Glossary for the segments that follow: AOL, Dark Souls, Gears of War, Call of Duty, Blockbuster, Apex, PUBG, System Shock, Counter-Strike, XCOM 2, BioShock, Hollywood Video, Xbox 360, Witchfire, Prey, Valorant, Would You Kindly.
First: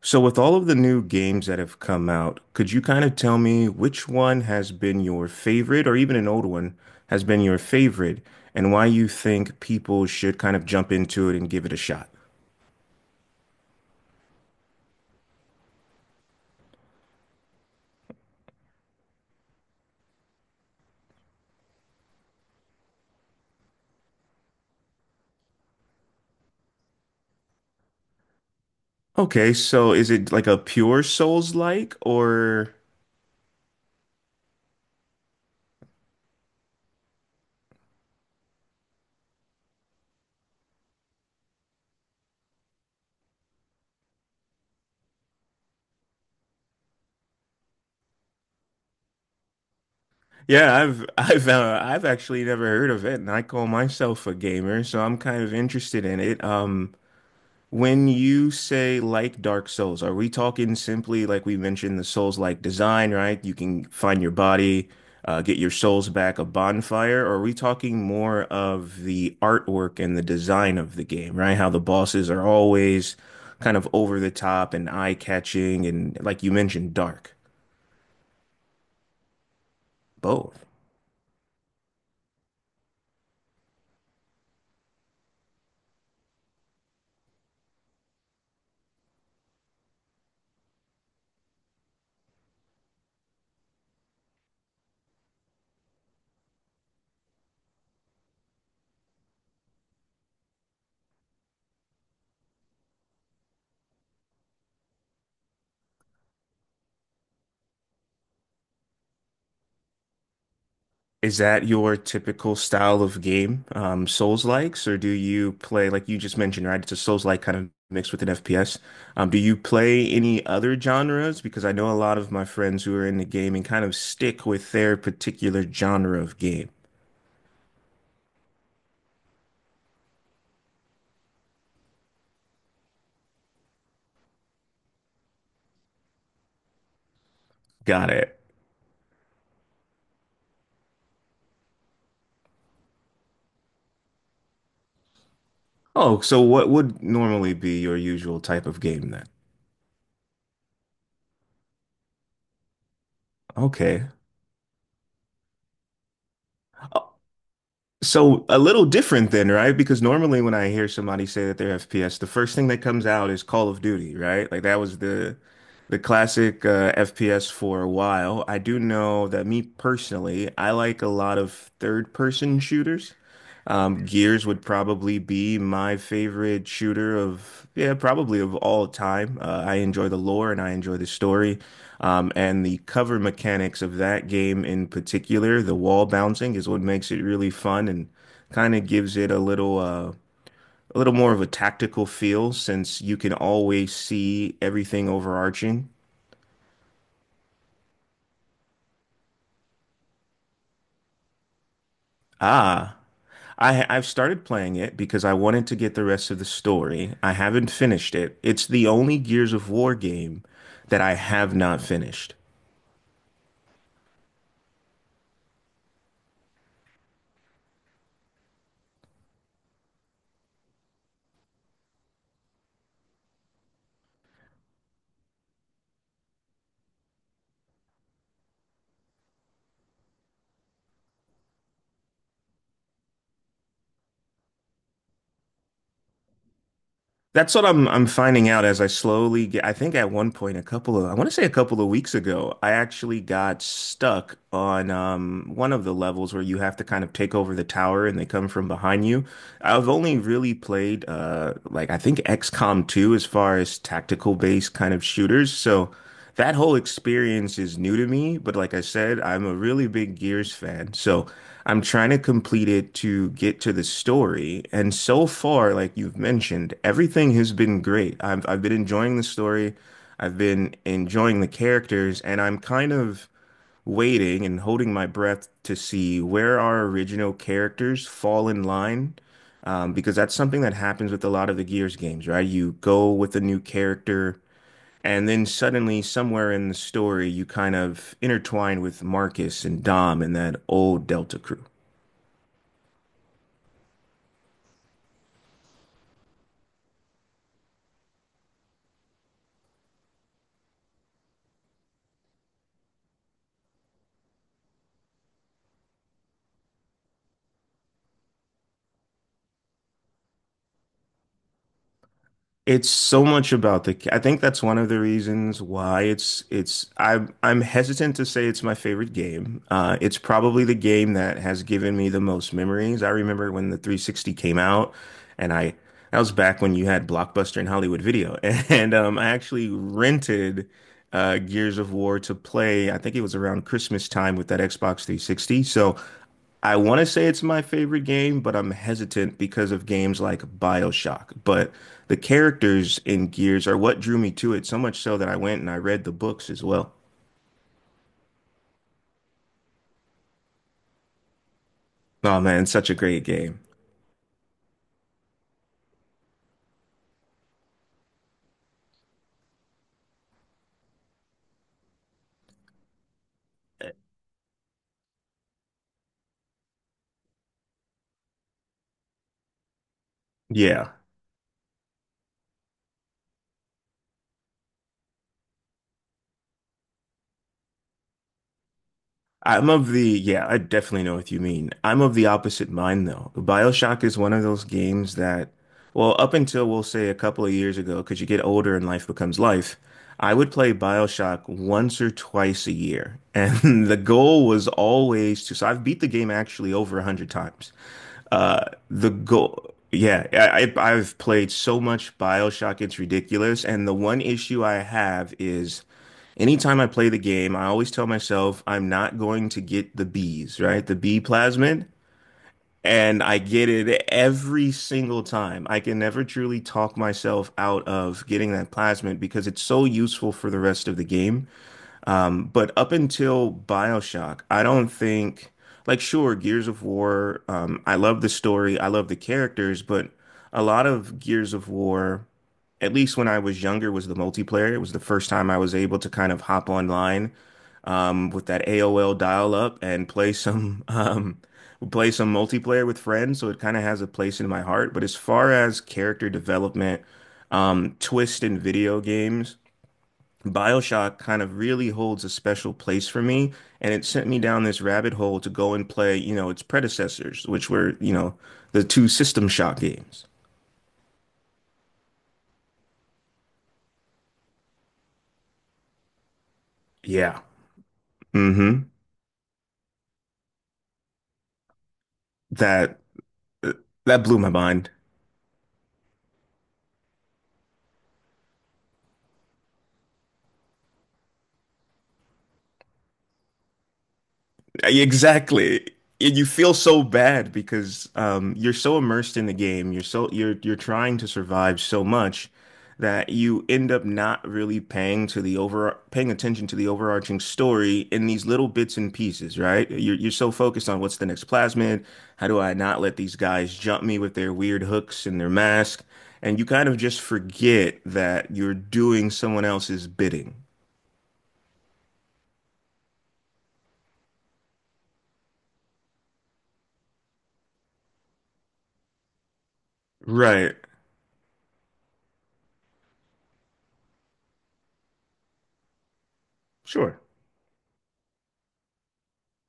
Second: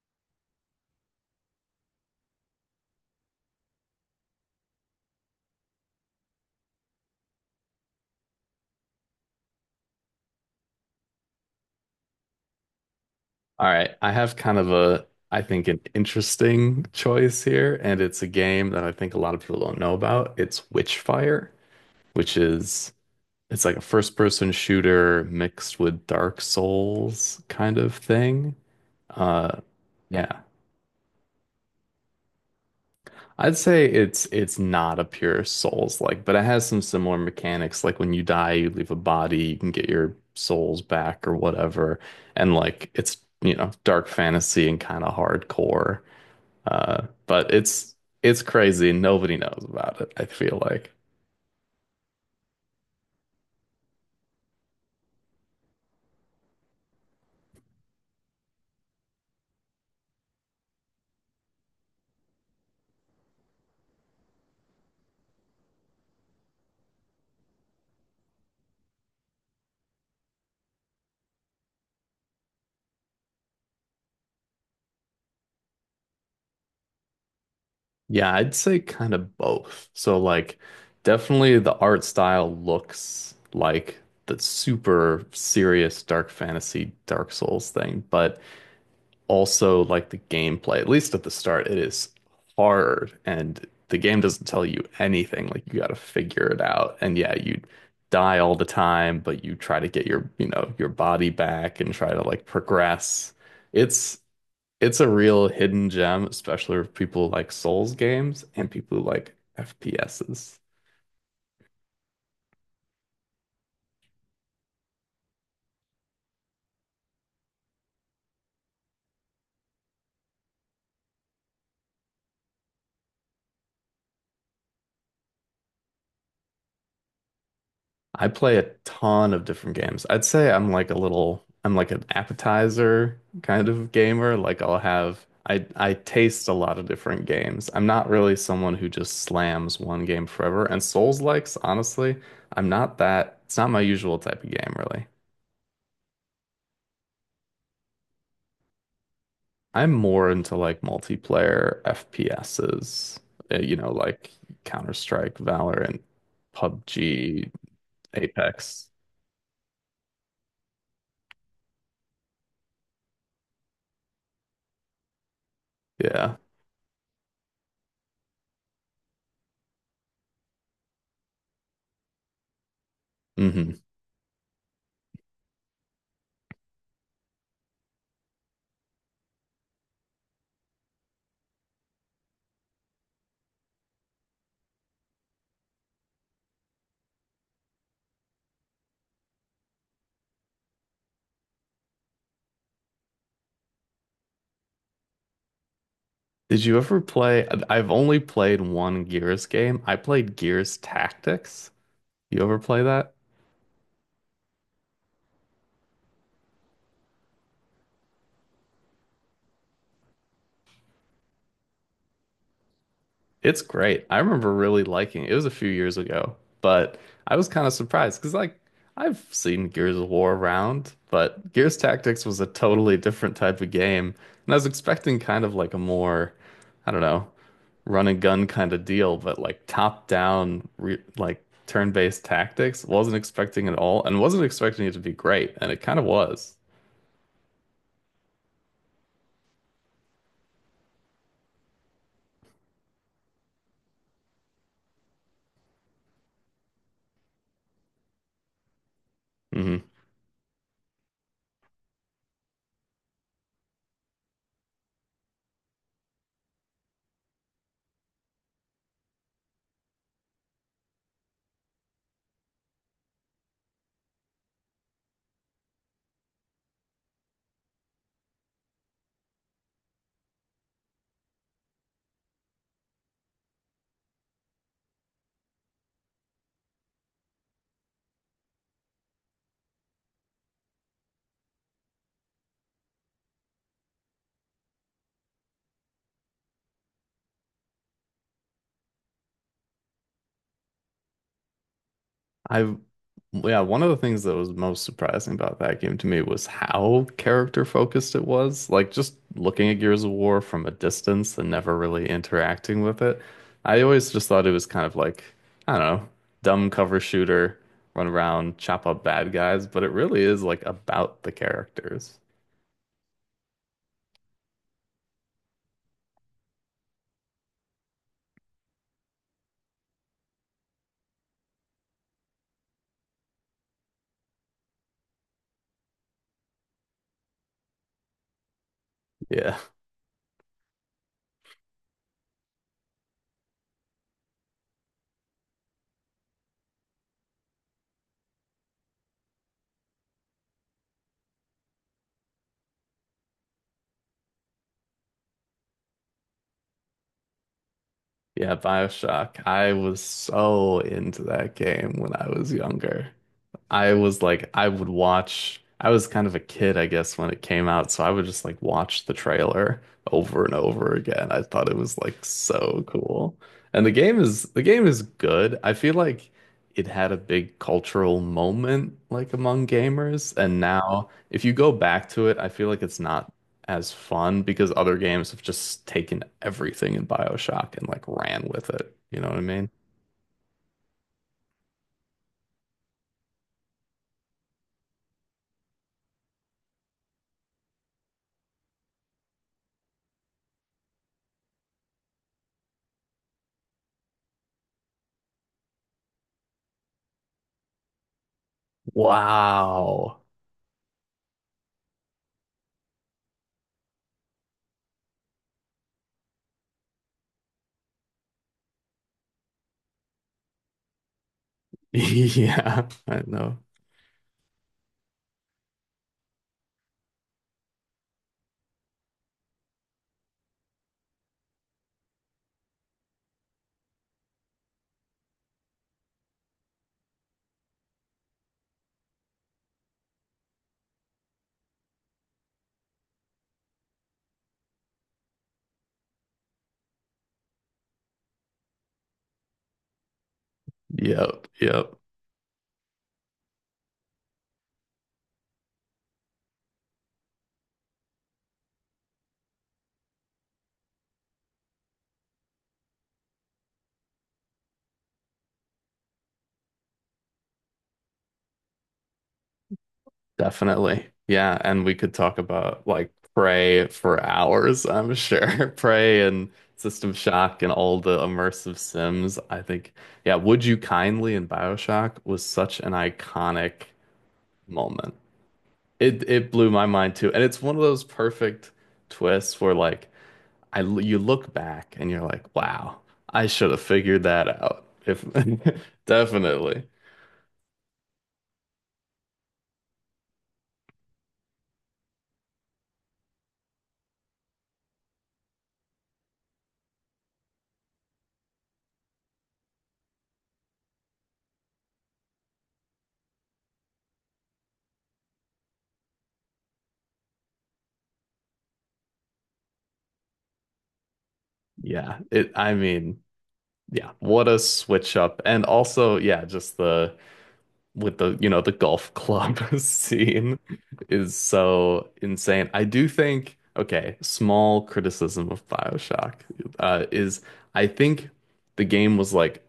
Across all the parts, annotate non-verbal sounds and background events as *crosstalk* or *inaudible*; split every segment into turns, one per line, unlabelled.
So, with all of the new games that have come out, could you kind of tell me which one has been your favorite, or even an old one has been your favorite, and why you think people should kind of jump into it and give it a shot?
All right, I have kind of a, I think, an interesting choice here, and it's a game that I think a lot of people don't know about. It's Witchfire, which is it's like a first-person shooter mixed with Dark Souls kind of thing.
Okay,
Uh,
so is it
yeah,
like a pure Souls-like, or
I'd say it's not a pure Souls-like, but it has some similar mechanics. Like when you die, you leave a body, you can get your souls back or whatever, and like it's you know dark fantasy and kind of hardcore. But it's crazy. Nobody knows about it, I
*laughs*
feel
yeah,
like.
I've actually never heard of it, and I call myself a gamer, so I'm kind of interested in it. When you say like Dark Souls, are we talking simply like we mentioned the Souls-like design, right? You can find your body, get your souls back, a bonfire, or are we talking more of the artwork and the design of the game, right? How the bosses are always kind of over the top and eye-catching and, like you mentioned, dark.
Yeah, I'd say kind of both. So like
Both.
definitely the art style looks like the super serious dark fantasy Dark Souls thing, but also like the gameplay, at least at the start, it is hard and the game doesn't tell you anything. Like you gotta figure it out. And yeah, you die all the time, but you try to get your, your body back and try to like progress. It's it's a real hidden gem, especially for people who like Souls games and people who like FPSs.
Is that your typical style of game? Souls-likes, or do you play, like you just mentioned, right? It's a Souls-like kind of mixed with an FPS. Do you play any other genres? Because I know a lot of my friends who are in the gaming kind of stick with their particular genre of game.
I play a ton of different games. I'd say I'm like a little, I'm like an appetizer kind of gamer. Like I'll have, I taste a lot of different games. I'm not
Got
really
it.
someone who just slams one game forever. And Souls-likes, honestly, I'm not that, it's not my usual type of game, really.
Oh, so what would normally be your usual type of game then?
I'm more into like multiplayer FPSs, you know,
Okay.
like Counter-Strike, Valorant, PUBG,
So a little
Apex.
different then, right? Because normally when I hear somebody say that they're FPS, the first thing that comes out is Call of Duty, right? Like that was the
Yeah.
classic FPS for a while. I do know that, me personally, I like a lot of third person shooters.
Hmm.
Gears would probably be my favorite shooter of, yeah, probably of all time. I enjoy the lore and I enjoy the story. And the cover mechanics of that game in particular, the wall bouncing, is what makes it really fun and kind of gives it a little more of a tactical feel since you can always see everything overarching.
Did you ever play? I've only played one Gears game. I played Gears Tactics. You ever play
Ah,
that?
I've started playing it because I wanted to get the rest of the story. I haven't finished it. It's the only Gears of War game that I have not finished.
It's great. I remember really liking it. It was a few years ago, but I was kind of surprised because, like, I've seen Gears of War around, but Gears Tactics was a totally different type of game. And I was expecting kind of like a more, I don't know, run and gun kind of deal, but like top down, re like turn-based tactics. Wasn't expecting it at all and wasn't expecting it to be great, and it kind of was.
That's what I'm finding out as I slowly get. I think at one point, a couple of I want to say a couple of weeks ago, I actually got stuck on one of the levels where you have to kind of take over the tower and they come from behind you.
Hmm.
I've only really played like I think XCOM 2 as far as tactical based kind of shooters, so. That whole experience is new to me, but like I said, I'm a really big Gears fan. So I'm trying to complete it to get to the story. And so far, like you've mentioned, everything has been great. I've been enjoying the story. I've been enjoying the characters, and I'm kind of waiting and holding my breath to see where our original characters fall in line. Because that's something that happens with a lot of the Gears games, right? You go with a new character and then suddenly, somewhere in the story, you kind of intertwine with Marcus and Dom and that old Delta crew.
I, yeah, one of the things that was most surprising about that game to me was how character focused it was. Like just looking at Gears of War from a distance and never really interacting with it. I always just thought it was kind of like, I don't know, dumb cover shooter, run around, chop up bad guys, but it really is like about the characters.
It's so much about the. I think that's one of the reasons why it's it's. I'm hesitant to say it's my favorite game. It's probably the game that has given me the most memories. I remember when the 360 came out, and I that was back when you had Blockbuster and Hollywood Video, *laughs* and I
Yeah.
actually rented Gears of War to play. I think it was around Christmas time with that Xbox 360. So I want to say it's my favorite game, but I'm hesitant because of games like BioShock. But the characters in Gears are what drew me to it, so much so that I went and I read the books as well.
Yeah, BioShock. I was so into that game when I
Oh
was
man, it's such a
younger.
great game.
I was like, I would watch. I was kind of a kid, I guess, when it came out, so I would just like watch the trailer over and over again. I thought it was like so cool. And the game is good. I feel like it had a big cultural moment like among gamers, and
Yeah.
now if you go back to it, I feel like it's not as fun because other games have just taken everything in BioShock and like ran with it. You know what I mean?
I definitely know what you mean. I'm of the opposite mind though. BioShock is one of those games that, well, up until we'll say a couple of years ago, because you get older and life becomes life, I would play BioShock once or twice a year. And *laughs* the goal was always to, so I've beat the game actually over 100 times. The goal,
Wow.
yeah,
*laughs*
I- I've played so much BioShock, it's ridiculous. And the one issue I have is, anytime I play the game, I always tell myself I'm not going to get the bees, right? The bee plasmid.
Yeah,
And
I
I
know.
get it every single time. I can never truly talk myself out of getting that plasmid because it's so useful for the rest of the game. But up until BioShock, I don't think, like, sure, Gears of War, I love the story, I love the characters, but a lot of Gears of War, at least when I was younger, was the multiplayer. It was the first time I was able to kind of hop online with that AOL dial-up and play some *laughs*
Yep, yep,
play some multiplayer with friends. So it kind of has a place in my heart. But as far as character development, twist in video games. BioShock kind of really holds a special place for me, and it sent me down this rabbit hole to go and play, you know, its predecessors, which were, you know, the two System Shock games.
definitely. Yeah, and we could talk about like Prey for hours, I'm sure. *laughs* Prey and System
Yeah.
Shock and all the immersive
Hmm.
sims. Yeah, Would You Kindly in BioShock was such an
That uh,
iconic
that blew my mind.
moment. It blew my mind too. And it's one of those perfect twists where like you look back and you're like, wow, I should have figured that out. If
Exactly.
*laughs*
And you feel
definitely.
so bad because you're so immersed in the game. You're trying to survive so much that you end up not really paying to the over paying attention to the overarching story in these little bits and pieces, right? You're so focused on what's the next plasmid. How do I not let these guys jump me with their weird hooks and their mask? And you kind of just forget that you're doing someone else's bidding.
Yeah, it I mean Yeah, what a switch up. And also, yeah, just the with the, you know, the golf club *laughs* scene
Right.
is so insane. I do think, okay, small criticism of BioShock
Sure.
is I think the game was like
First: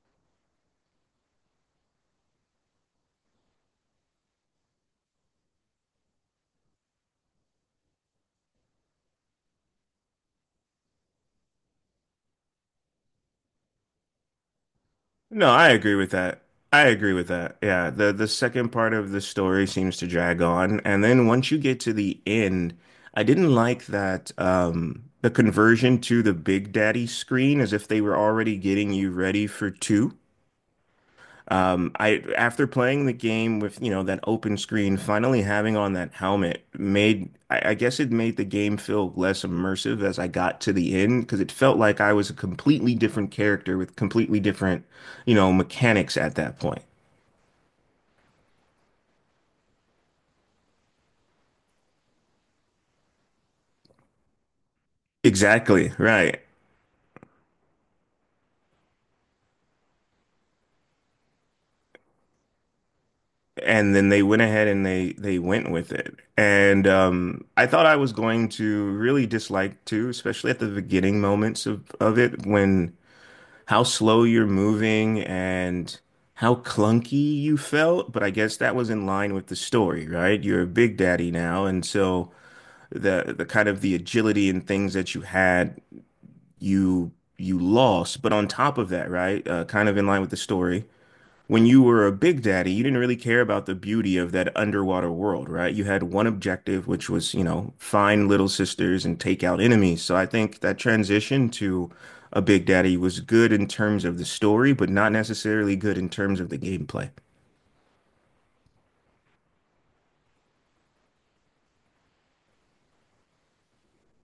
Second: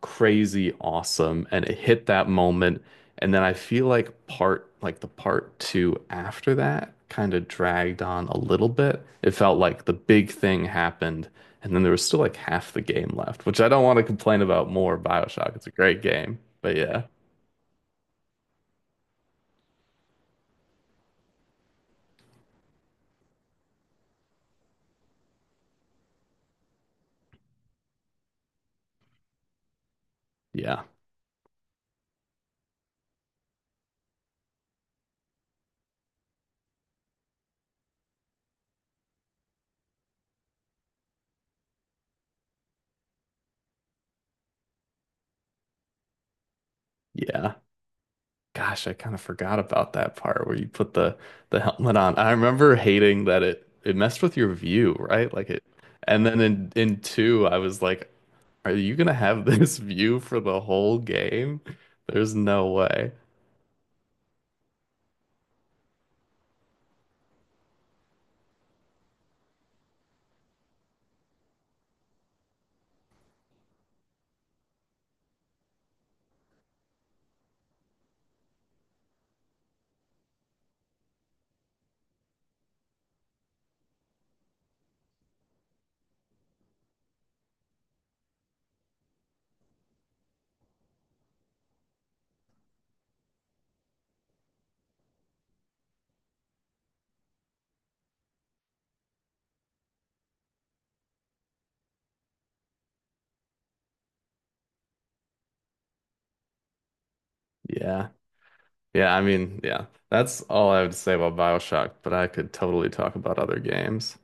crazy awesome and it hit that moment and then I feel like part like the part two after that kind of dragged on a little bit. It felt like the big thing happened and then there was still like half the game left, which I don't want to complain about more
No,
BioShock. It's
I
a
agree
great
with
game.
that.
But
I
yeah.
agree with that. Yeah, the second part of the story seems to drag on, and then once you get to the end, I didn't like that the conversion to the Big Daddy screen, as if they were already getting you ready for two.
Yeah.
I, after playing the game with, you know, that open screen, finally having on that helmet made I guess it made the game feel less immersive as I got to the end because it felt like I was a completely different character with completely different, you know, mechanics at that point.
Yeah. Gosh, I kind of forgot about that part where you put the helmet on. I remember hating that it messed with your view, right?
Exactly,
And then
right.
in two, I was like, "Are you gonna have this *laughs* view for the whole game? There's no way."
And then they went ahead and they went with it. And I thought I was going to really dislike too, especially at the beginning moments of it, when how slow you're moving and how clunky you felt, but I guess that was in line with the story, right? You're a big daddy now, and so the kind of the agility and things that you had, you lost. But on top of that, right, kind of in line with the story, when you were a big daddy, you didn't really care about the beauty of that underwater world, right? You had one objective, which was, you know, find little sisters and take out enemies. So I think that transition to a big daddy was good in terms of the story, but not necessarily good in terms of the gameplay.
Yeah, yeah. That's all I would say about BioShock, but I could totally talk about other games.